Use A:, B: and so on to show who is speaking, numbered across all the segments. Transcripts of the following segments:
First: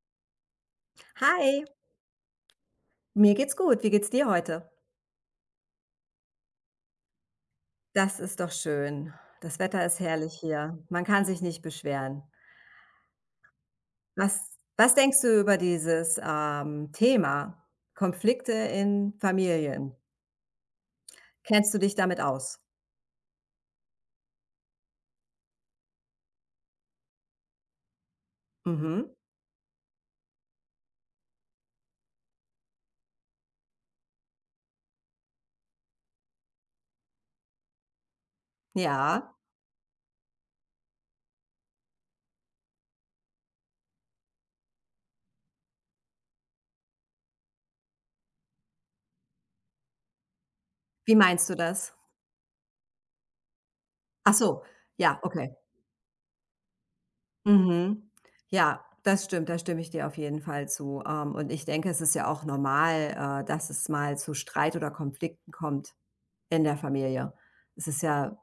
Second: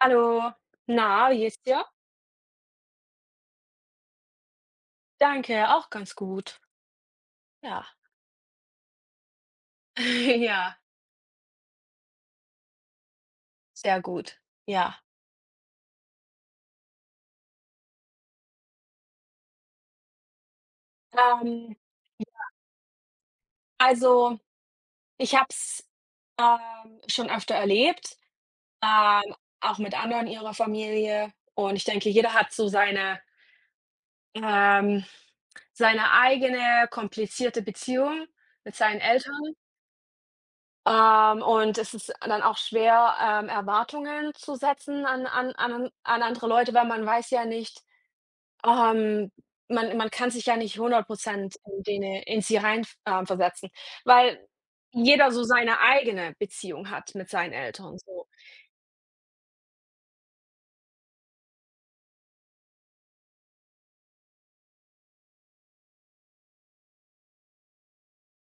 A: Hallo. Na, wie geht's
B: Hi,
A: dir?
B: mir geht's gut. Wie geht's dir heute?
A: Danke, auch ganz gut. Ja.
B: Das ist doch schön. Das Wetter ist herrlich hier.
A: Ja,
B: Man kann sich nicht beschweren.
A: sehr
B: Was,
A: gut.
B: was
A: Ja.
B: denkst du über dieses Thema Konflikte in Familien? Kennst
A: Ähm,
B: du dich damit aus?
A: also, ich habe es, schon öfter erlebt,
B: Mhm.
A: ähm, auch mit anderen ihrer Familie, und ich denke, jeder hat so ähm seine eigene komplizierte Beziehung mit seinen
B: Ja.
A: Eltern, und es ist dann auch schwer, Erwartungen zu setzen an andere Leute, weil man weiß ja nicht Ähm, man kann sich ja nicht
B: Wie meinst du
A: 100
B: das?
A: in sie rein versetzen,
B: Ach
A: weil
B: so, ja,
A: jeder so
B: okay.
A: seine eigene Beziehung hat mit seinen Eltern
B: Mhm.
A: so.
B: Ja, das stimmt, da stimme ich dir auf jeden Fall zu. Und ich denke, es ist ja auch normal, dass es mal zu Streit oder Konflikten kommt in der Familie. Es ist ja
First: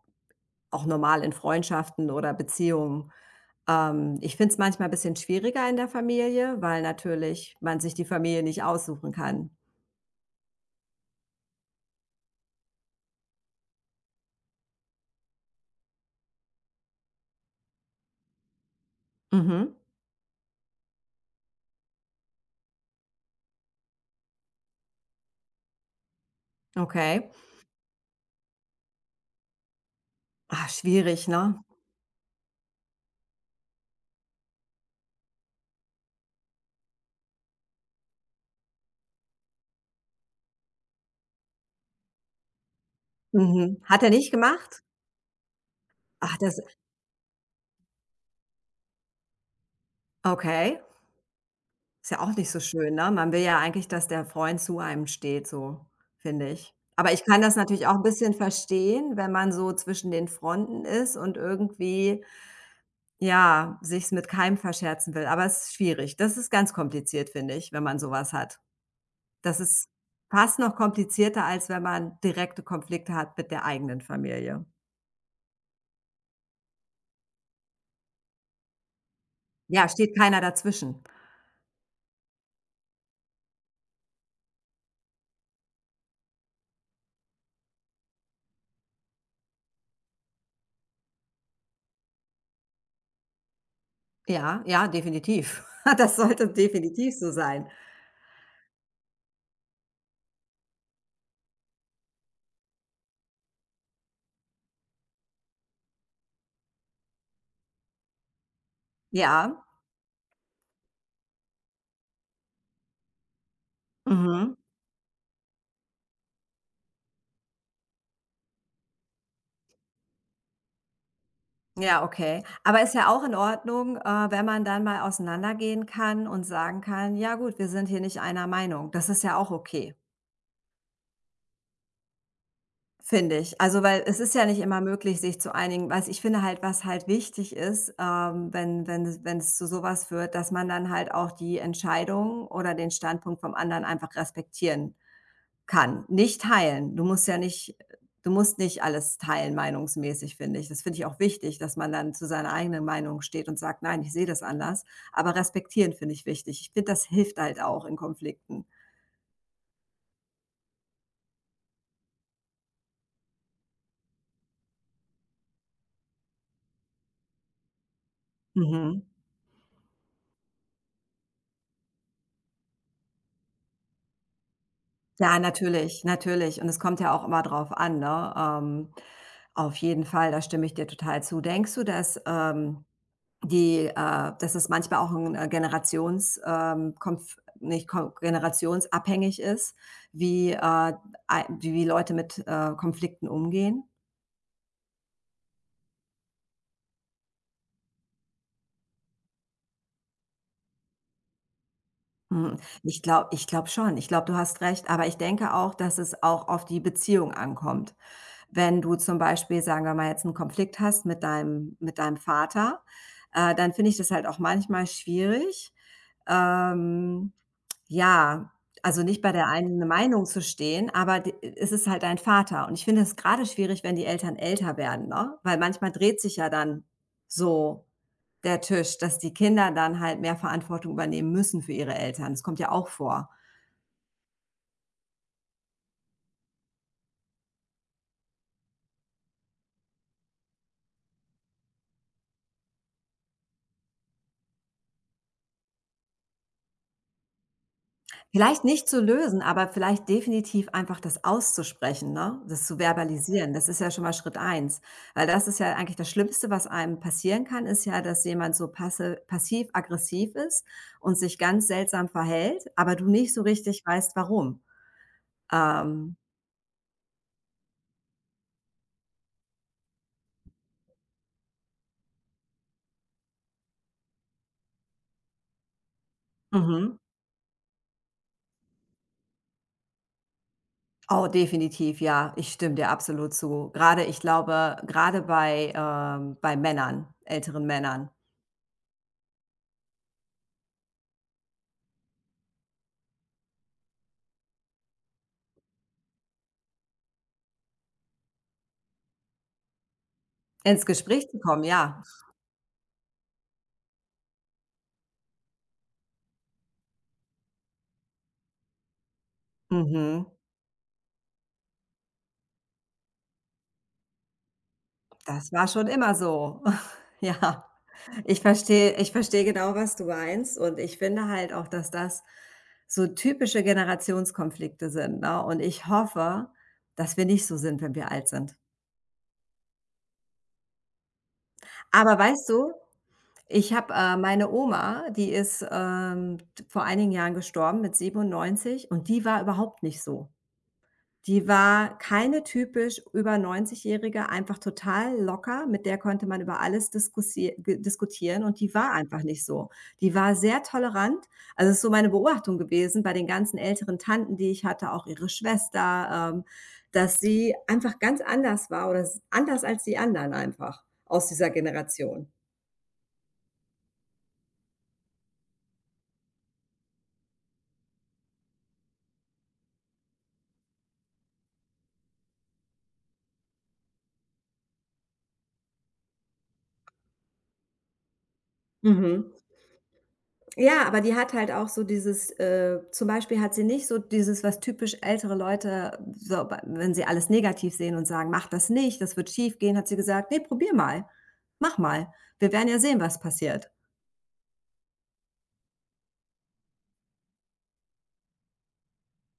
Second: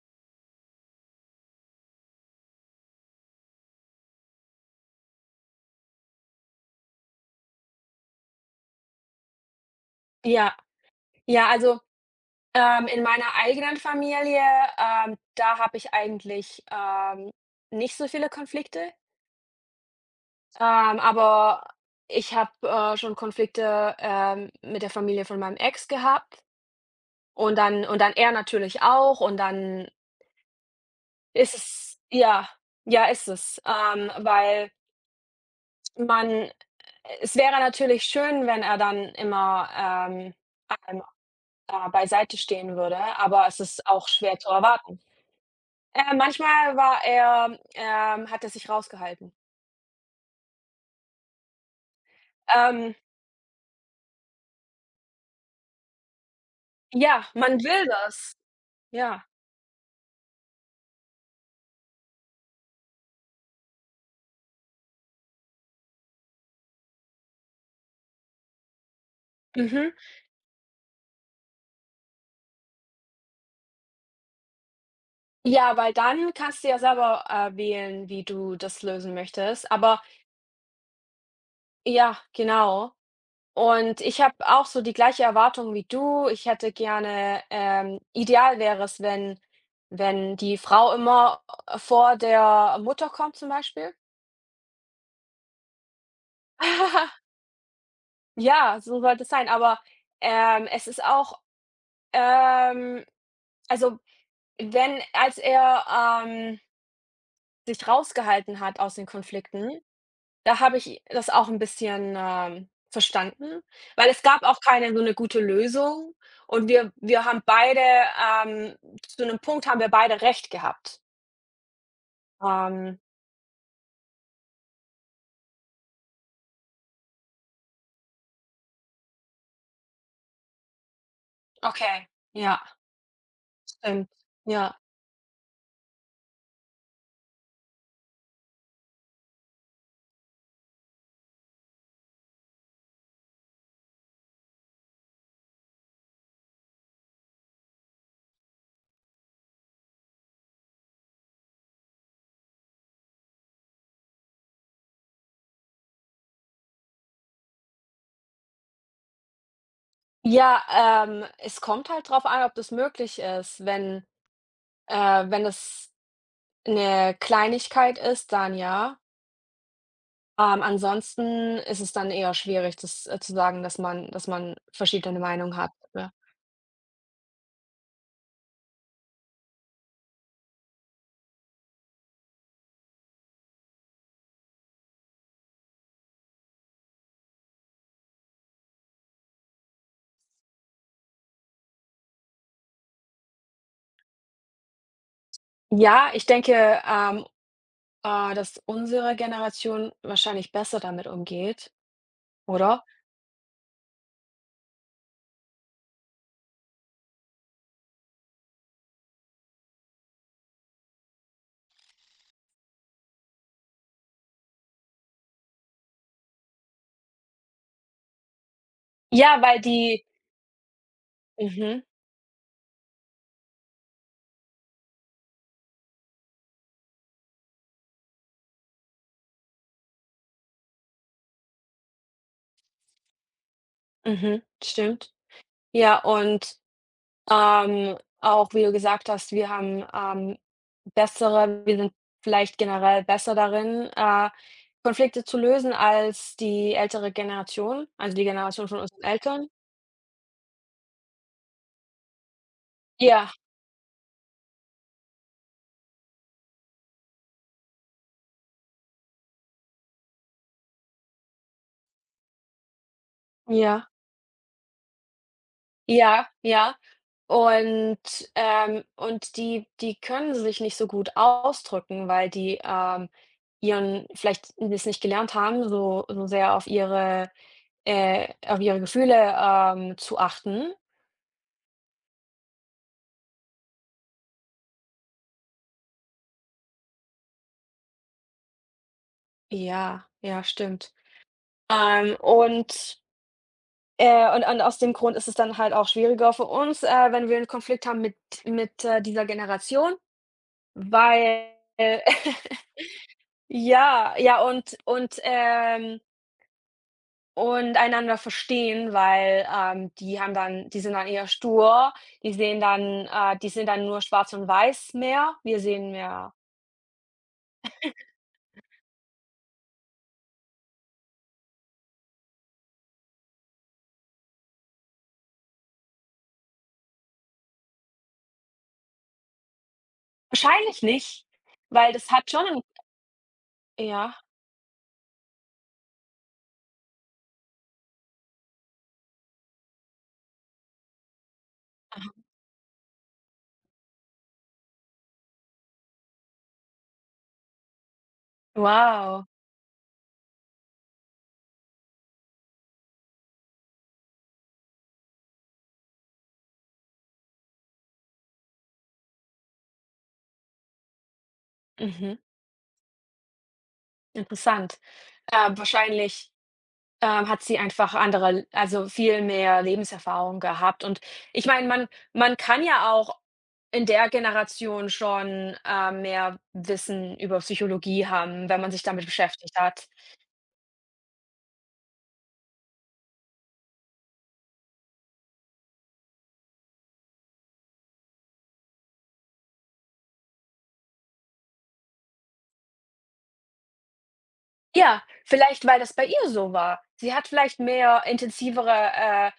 B: auch normal in Freundschaften oder Beziehungen. Ich finde es manchmal ein bisschen schwieriger in der Familie, weil natürlich man sich die Familie nicht aussuchen kann.
A: Ja, ja, in meiner eigenen Familie, da habe ich eigentlich, nicht so viele Konflikte,
B: Mhm,
A: aber ich habe, schon Konflikte, mit der Familie von meinem Ex gehabt.
B: okay.
A: Und dann er natürlich auch, und dann
B: Ah, schwierig,
A: ist
B: ne?
A: es ja, ja, ist es, weil man es wäre natürlich schön, wenn er dann immer, einem da beiseite stehen würde, aber es
B: Mhm.
A: ist
B: Hat
A: auch
B: er nicht
A: schwer zu
B: gemacht?
A: erwarten. Äh,
B: Ach, das
A: manchmal war er hat er sich rausgehalten.
B: okay. Ist ja auch nicht so
A: Ähm,
B: schön, ne? Man will ja eigentlich, dass der Freund zu einem steht, so, finde ich. Aber ich
A: ja,
B: kann
A: man
B: das
A: will
B: natürlich auch 'n bisschen
A: das.
B: verstehen,
A: Ja.
B: wenn man so zwischen den Fronten ist und irgendwie ja, sich's mit keinem verscherzen will, aber es ist schwierig. Das ist ganz kompliziert, finde ich, wenn man sowas hat. Das ist
A: Mhm.
B: fast noch komplizierter, als wenn man direkte Konflikte hat mit der eigenen Familie.
A: Ja, weil dann kannst du ja selber, wählen, wie du das lösen möchtest.
B: Ja,
A: Aber
B: steht keiner dazwischen.
A: ja, genau. Und ich habe auch so die gleiche Erwartung wie du. Ich hätte gerne ideal wäre es, wenn die Frau immer, vor der Mutter kommt zum Beispiel.
B: Ja, ja, definitiv. Das sollte definitiv so sein.
A: Ja, so sollte es sein, aber, es ist auch, ähm also, wenn als er, ähm, sich rausgehalten hat aus den
B: Ja,
A: Konflikten. Da habe ich das auch 'n bisschen, verstanden, weil es gab
B: mhm.
A: auch keine so 'ne gute Lösung, und wir haben beide, zu 'nem Punkt haben wir beide recht gehabt.
B: Ja, okay. Aber ist
A: Ähm,
B: ja auch in Ordnung, wenn man dann mal auseinandergehen kann und sagen kann: „Ja gut, wir sind hier nicht einer Meinung.“ Das ist ja auch okay.
A: okay, ja,
B: Finde ich. Also, weil
A: stimmt,
B: es ist ja nicht
A: ja.
B: immer möglich, sich zu einigen. Was ich finde halt, was halt wichtig ist, wenn es wenn es zu sowas führt, dass man dann halt auch die Entscheidung oder den Standpunkt vom anderen einfach respektieren kann. Nicht teilen. Du musst nicht alles teilen meinungsmäßig, finde ich. Das finde ich auch wichtig, dass man dann zu seiner eigenen Meinung steht und sagt: „Nein, ich sehe das anders.“ Aber respektieren finde ich wichtig. Ich finde, das hilft halt auch in Konflikten.
A: Ja, es kommt halt drauf an, ob das möglich ist. Wenn es 'ne Kleinigkeit ist, dann ja.
B: Mhm.
A: Ansonsten ist es dann eher schwierig, das, zu sagen, dass man verschiedene
B: Ja,
A: Meinungen hat,
B: natürlich,
A: ja.
B: natürlich. Und es kommt ja auch immer drauf an, ne? Auf jeden Fall, da stimme ich dir total zu. Denkst du, dass, die, dass es manchmal auch ein Generations konf nicht ko generationsabhängig ist, wie, ei wie Leute mit, Konflikten umgehen?
A: Ja, ich denke, dass unsere Generation wahrscheinlich besser damit umgeht,
B: Hm,
A: oder?
B: ich glaube schon. Ich glaube, du hast recht, aber ich denke auch, dass es auch auf die Beziehung ankommt. Wenn du zum Beispiel, sagen wir mal, jetzt einen Konflikt hast mit deinem Vater, dann finde ich das halt auch manchmal schwierig, ähm, ja, also, nicht bei
A: Ja,
B: der
A: weil
B: einen
A: die
B: Meinung zu stehen, aber d es
A: mhm,
B: ist halt dein Vater. Und ich finde es gerade schwierig, wenn die Eltern älter werden, ne? Weil manchmal dreht sich ja dann so der Tisch, dass die Kinder dann halt mehr Verantwortung übernehmen müssen für ihre Eltern. Das kommt ja auch vor.
A: mhm, stimmt. Ja, und, auch wie du gesagt hast, wir sind vielleicht generell besser darin, Konflikte zu lösen als die ältere Generation, also die
B: Vielleicht
A: Generation von
B: nicht zu
A: unseren
B: lösen,
A: Eltern.
B: aber vielleicht definitiv einfach das auszusprechen, ne? Das zu
A: Ja,
B: verbalisieren. Das ist ja schon mal Schritt eins, weil das ist ja eigentlich das Schlimmste, was einem passieren kann, ist ja, dass jemand so passe passiv-aggressiv ist und sich ganz seltsam verhält, aber du nicht so richtig
A: ja.
B: weißt, warum. Ähm,
A: Ja, ja. Und, und die können sich nicht so gut ausdrücken, weil die, ihren vielleicht das nicht gelernt haben, so sehr
B: mhm.
A: auf ihre Gefühle, zu achten.
B: Oh, definitiv, ja. Ich stimme dir absolut zu. Gerade, ich glaube, gerade bei Männern, älteren Männern.
A: Ja, ja, stimmt. Ähm, und und aus dem Grund ist es dann halt auch schwieriger für uns, wenn wir einen Konflikt haben mit dieser Generation,
B: Ins Gespräch zu
A: weil
B: kommen, ja.
A: ja, ja, und einander verstehen, weil,
B: Mhm.
A: die sind dann eher stur. Die sind dann nur schwarz und weiß mehr.
B: Das
A: Wir
B: war schon
A: sehen
B: immer
A: mehr
B: so. Ja, ich verstehe genau, was du meinst und ich finde halt auch, dass das so typische Generationskonflikte sind, ne? Und ich hoffe, dass wir nicht so sind, wenn wir alt sind.
A: wahrscheinlich nicht, weil das
B: Aber
A: hat schon
B: weißt
A: 'n
B: du, ich habe,
A: ja,
B: meine Oma, die ist, vor einigen Jahren gestorben mit 97 und die war überhaupt nicht so. Die war keine typisch über 90-Jährige, einfach total locker, mit der konnte man über alles diskussie ge diskutieren und die war einfach
A: wow,
B: nicht so. Die war sehr tolerant. Also, ist so meine Beobachtung gewesen bei den ganzen älteren Tanten, die ich hatte, auch ihre Schwester, dass sie einfach ganz anders war oder s anders als die anderen einfach aus dieser
A: mhm,
B: Generation.
A: interessant. Wahrscheinlich, hat sie einfach andere, also viel mehr Lebenserfahrung gehabt. Und ich meine, man kann ja auch in der Generation schon, mehr Wissen über Psychologie haben, wenn man sich damit
B: Mhm.
A: beschäftigt hat.
B: Ja, aber die hat halt auch so dieses zum Beispiel hat sie nicht so dieses, was typisch ältere Leute, so, wenn sie alles negativ sehen und sagen, mach das nicht, das wird schief gehen, hat sie gesagt, nee, probier mal, mach mal. Wir werden ja sehen, was passiert.
A: Ja, vielleicht, weil das bei ihr so war. Sie hat vielleicht mehr intensivere,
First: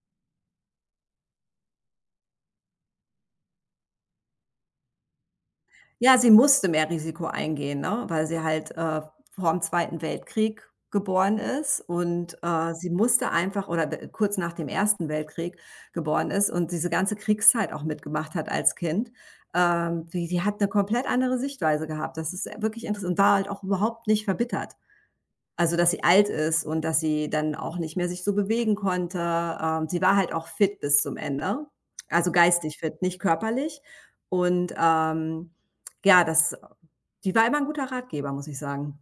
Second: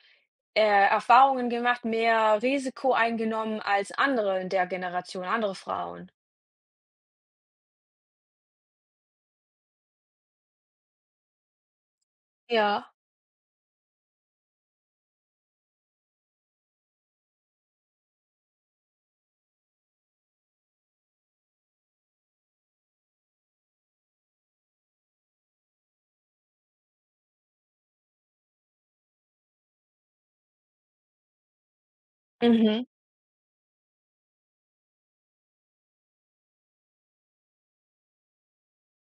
A: äh, Erfahrungen gemacht, mehr Risiko eingenommen als andere in der Generation, andere Frauen.
B: Ja, sie musste mehr Risiko eingehen, ne, weil sie halt, vor dem Zweiten Weltkrieg geboren ist und, sie
A: Ja.
B: musste einfach oder d kurz nach dem Ersten Weltkrieg geboren ist und diese ganze Kriegszeit auch mitgemacht hat als Kind. Die hat eine komplett andere Sichtweise gehabt. Das ist, wirklich interessant und war halt auch überhaupt nicht verbittert. Also, dass sie alt ist und dass sie dann auch nicht mehr sich so bewegen konnte. Sie war halt auch fit bis zum Ende, also geistig
A: Mhm.
B: fit, nicht körperlich. Und, ja, das die war immer ein guter Ratgeber, muss ich sagen.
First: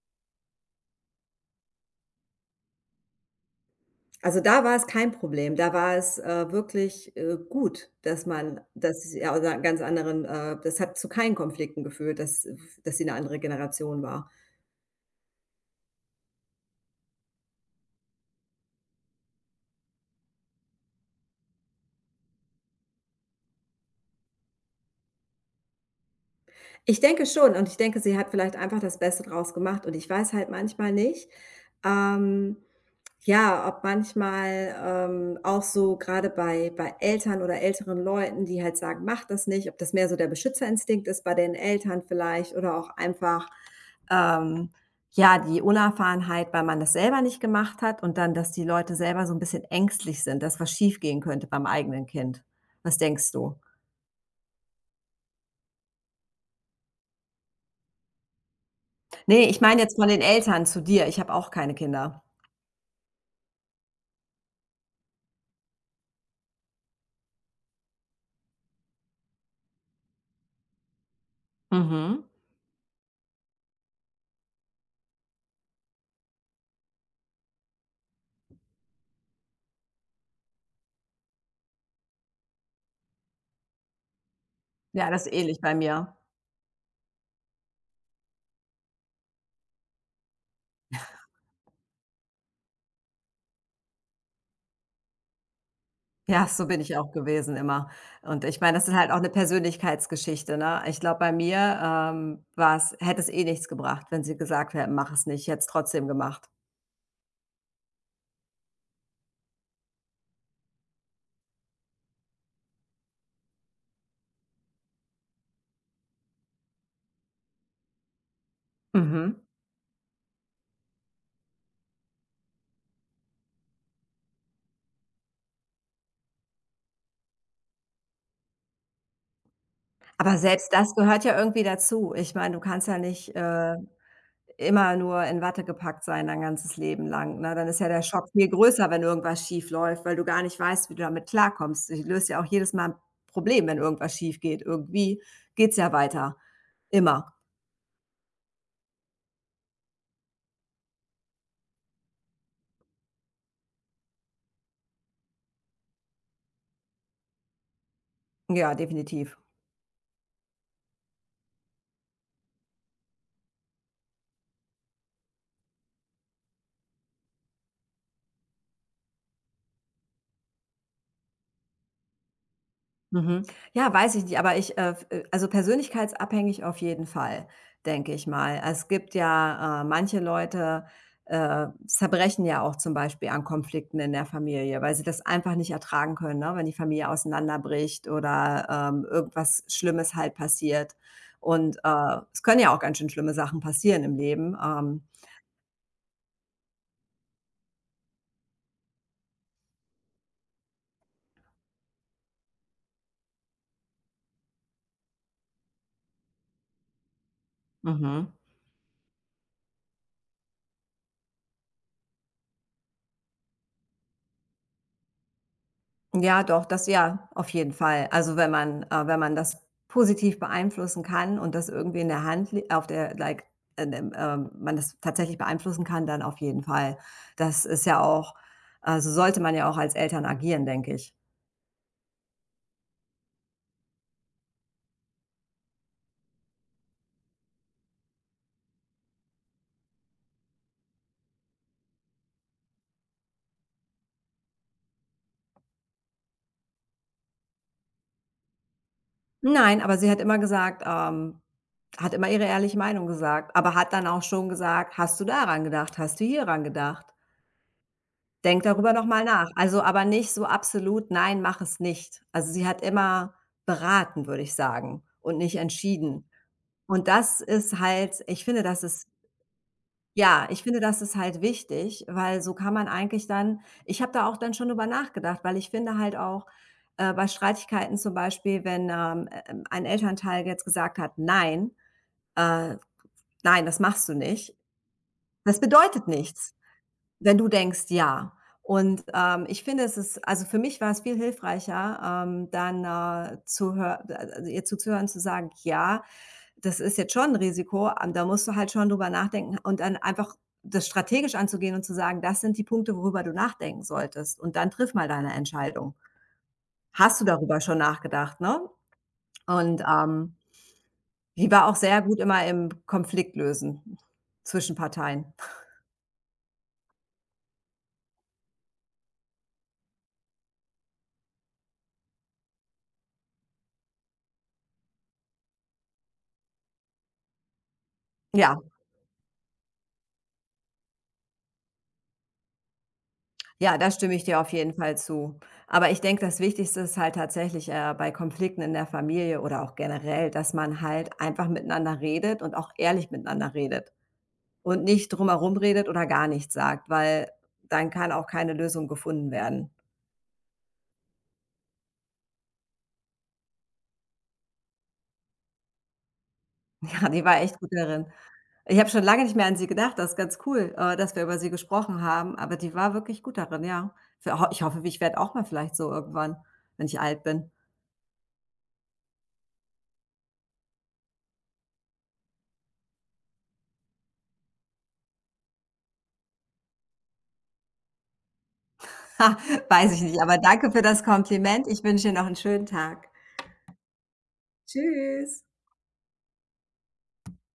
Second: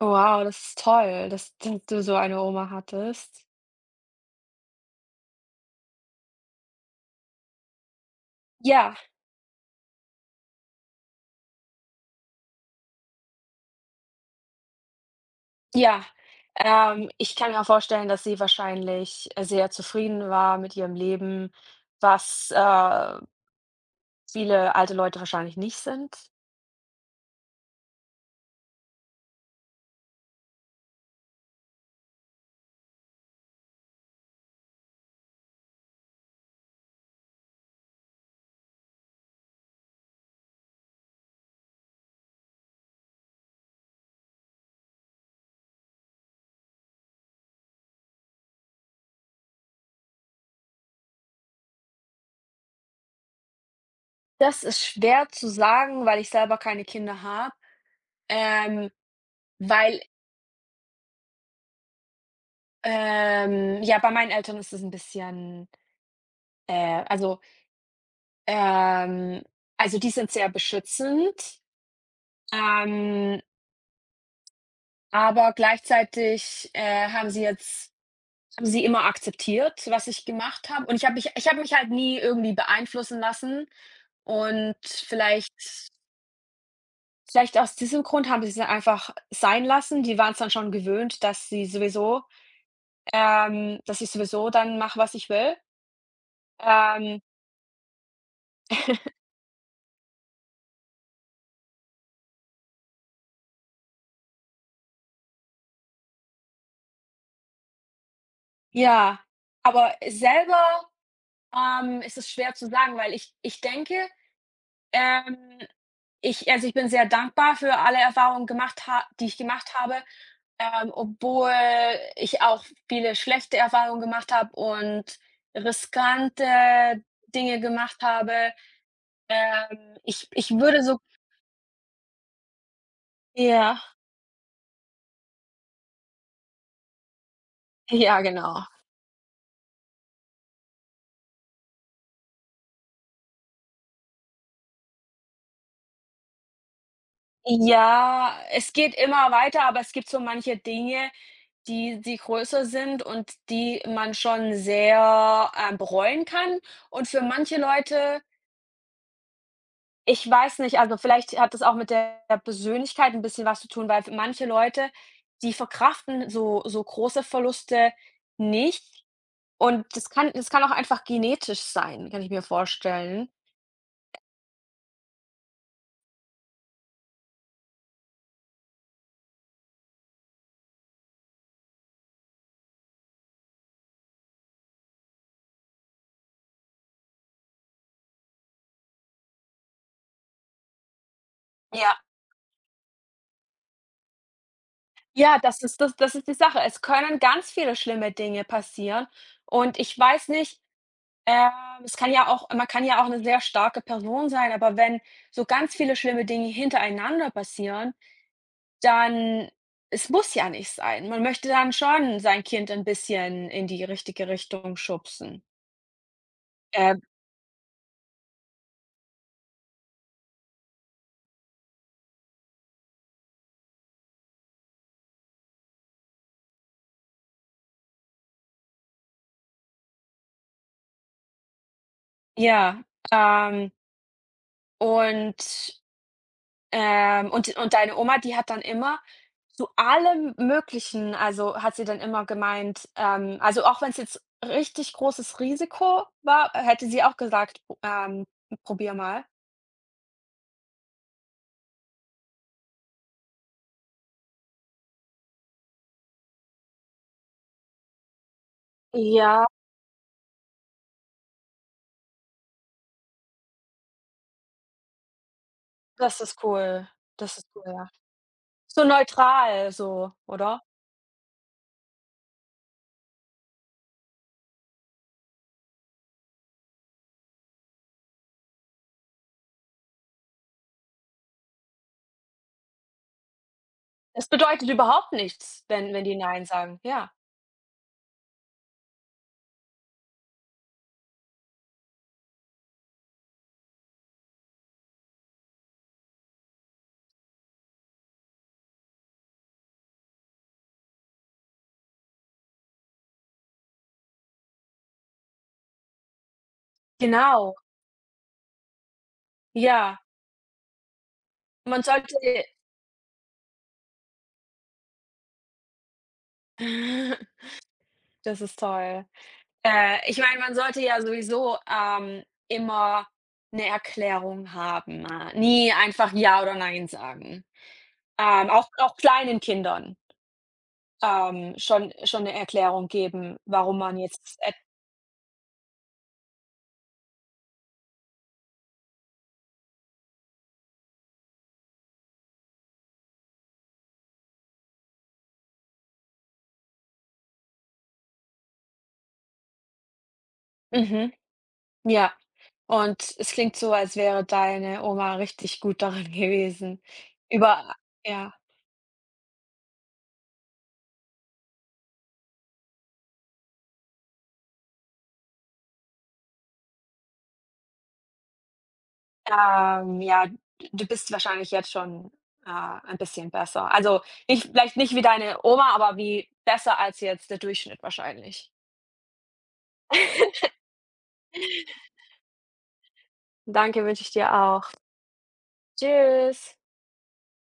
A: Wow, das ist toll, dass du so eine Oma hattest.
B: Also, da war es kein Problem. Da war es, wirklich, gut, dass man
A: Ja,
B: dass sie ja, aus 'n ganz anderen das hat zu keinen Konflikten geführt, dass sie eine andere Generation war.
A: ja. Ich kann mir auch vorstellen, dass sie wahrscheinlich sehr zufrieden war mit ihrem Leben, was, viele alte Leute wahrscheinlich nicht sind.
B: Ich denke schon und ich denke, sie hat vielleicht einfach das Beste draus gemacht und ich weiß halt manchmal nicht, ähm ja, ob manchmal, auch so gerade bei Eltern oder älteren Leuten, die halt sagen: „Mach das nicht“, ob das mehr so der Beschützerinstinkt ist bei den Eltern vielleicht oder auch einfach, ähm, ja, die Unerfahrenheit, weil man das selber nicht gemacht hat und dann, dass die Leute selber so ein bisschen ängstlich sind, dass was schiefgehen könnte beim eigenen Kind. Was denkst du?
A: Das ist schwer zu sagen, weil ich selber keine Kinder habe. Ähm,
B: Ne, ich meine jetzt
A: weil,
B: von den Eltern zu dir. Ich habe auch keine Kinder.
A: ja, bei meinen Eltern ist es ein bisschen, äh also, ähm also, die sind sehr beschützend,
B: Mhm.
A: ähm, aber gleichzeitig, haben sie immer akzeptiert, was ich gemacht habe. Und ich habe mich halt nie irgendwie beeinflussen lassen, und
B: Ja, das ist ähnlich bei mir.
A: vielleicht aus diesem Grund haben sie es einfach sein lassen. Die waren es dann schon gewöhnt, dass ich sowieso dann mache, was ich will.
B: Ja, so bin ich auch
A: Ähm
B: gewesen immer. Und ich meine, das ist halt auch eine Persönlichkeitsgeschichte, ne? Ich glaube, bei mir, war's hätte es eh nichts gebracht, wenn sie gesagt hätten: „Mach es nicht.“ Ich hätte es trotzdem gemacht.
A: Ja, aber selber, ist es schwer zu sagen, weil ich denke, ähm, ich also, ich bin sehr dankbar für alle Erfahrungen gemacht ha die ich
B: Mhm.
A: gemacht habe, obwohl ich auch viele schlechte Erfahrungen gemacht habe und riskante Dinge gemacht habe.
B: Aber
A: Ich
B: selbst
A: würde
B: das
A: so,
B: gehört ja irgendwie dazu. Ich meine, du kannst ja nicht,
A: ja,
B: immer nur in Watte gepackt sein dein ganzes Leben lang, ne? Dann ist ja der
A: ja,
B: Schock viel
A: genau.
B: größer, wenn irgendwas schief läuft, weil du gar nicht weißt, wie du damit klarkommst. Du löst ja auch jedes Mal ein Problem, wenn irgendwas schief geht. Irgendwie geht's ja weiter. Immer.
A: Ja, es geht immer weiter, aber es gibt so manche Dinge, die die größer sind und die man schon sehr, bereuen kann. Und für manche Leute,
B: Ja, definitiv.
A: ich weiß nicht, also vielleicht hat das auch mit der Persönlichkeit ein bisschen was zu tun, weil für manche Leute, die verkraften so große Verluste nicht, und das kann auch einfach genetisch sein, kann ich mir vorstellen.
B: Mhm. Ja, weiß ich nicht, aber ich, f also persönlichkeitsabhängig auf jeden Fall, denke ich mal. Es gibt ja, manche Leute, zerbrechen ja auch zum Beispiel an Konflikten in der Familie, weil sie das einfach nicht ertragen können, ne, wenn die Familie auseinanderbricht oder, irgendwas Schlimmes halt passiert. Und, es können ja auch ganz schön schlimme Sachen passieren im Leben,
A: Ja, das das ist die Sache. Es können ganz viele schlimme Dinge passieren, und ich weiß nicht, ähm, es kann ja auch eine sehr starke Person sein, aber wenn so ganz viele schlimme Dinge hintereinander passieren,
B: mhm.
A: dann es muss ja nicht sein. Man möchte dann schon sein Kind ein bisschen in die richtige Richtung schubsen.
B: Ja, doch, das
A: Ähm,
B: ja, auf jeden Fall. Also, wenn man wenn man das positiv beeinflussen kann und das irgendwie in der Hand li auf der like, man das tatsächlich beeinflussen kann, dann auf jeden Fall. Das ist ja auch so sollte man ja auch als Eltern agieren, denke ich.
A: ja, ähm, und deine Oma, die hat dann immer zu allem Möglichen, also hat sie dann immer gemeint, also, auch wenn es jetzt richtig großes Risiko war, hätte sie auch gesagt: „Oh, probier mal.“
B: Nein, aber sie hat immer gesagt, hat immer ihre ehrliche Meinung gesagt, aber hat dann auch schon gesagt: „Hast du daran gedacht? Hast du hieran gedacht?“ Denk darüber noch mal
A: Ja,
B: nach. Also, aber nicht so absolut: „Nein, mach es nicht.“ Also, sie hat immer beraten, würde ich sagen, und nicht
A: das
B: entschieden.
A: ist cool.
B: Und
A: Das
B: das
A: ist cool,
B: ist
A: ja.
B: halt ich finde, das
A: So
B: ist
A: neutral so,
B: ja,
A: oder?
B: ich finde, das ist halt wichtig, weil so kann man eigentlich dann ich habe da auch dann schon drüber nachgedacht, weil ich finde halt auch, bei Streitigkeiten zum Beispiel, wenn, ein Elternteil jetzt gesagt hat: „Nein, äh, nein, das machst du
A: Es
B: nicht.“
A: bedeutet überhaupt
B: Das
A: nichts, wenn
B: bedeutet
A: die nein
B: nichts.
A: sagen. Ja,
B: Wenn du denkst, ja. Und, ich finde, es ist also, für mich war es viel hilfreicher, dann, zu hör also, ihr zuzuhören, zu sagen: „Ja, das ist jetzt schon ein Risiko, da musst du halt schon drüber nachdenken“ und dann einfach das strategisch anzugehen und zu sagen: „Das sind die Punkte, worüber du nachdenken solltest und dann triff mal deine Entscheidung. Hast du
A: genau.
B: darüber schon nachgedacht“, ne? Und,
A: Ja,
B: die war auch
A: man
B: sehr
A: sollte
B: gut immer im Konflikt lösen zwischen Parteien.
A: das ist toll. Ich meine, man sollte ja sowieso, immer 'ne Erklärung haben. Nie einfach ja oder nein sagen.
B: Ja.
A: Auch kleinen Kindern, schon 'ne Erklärung geben,
B: Ja,
A: warum
B: da
A: man
B: stimme ich
A: jetzt
B: dir auf
A: et.
B: jeden Fall zu. Aber ich denke, das Wichtigste ist halt tatsächlich, bei Konflikten in der Familie oder auch generell, dass man halt einfach miteinander redet und auch ehrlich miteinander redet und nicht drumherum redet oder gar nichts sagt, weil dann kann auch keine Lösung gefunden werden.
A: Mhm, ja. Und es klingt so, als wäre deine Oma richtig gut darin gewesen,
B: Ja, die war echt gut
A: über
B: darin.
A: ja.
B: Ich habe schon lange nicht mehr an sie gedacht. Das ist ganz cool, dass wir über sie gesprochen haben, aber die war wirklich gut darin, ja. Für ho Ich hoffe, ich werde auch mal vielleicht so irgendwann, wenn ich alt bin.
A: Ja, du bist wahrscheinlich jetzt schon, ein bisschen besser. Also, nicht vielleicht nicht wie deine Oma, aber wie besser als jetzt der Durchschnitt wahrscheinlich.
B: Ha, weiß ich nicht, aber danke für das Kompliment. Ich wünsche dir noch 'n schönen Tag.
A: Danke, wünsche ich dir auch.
B: Tschüss.
A: Tschüss.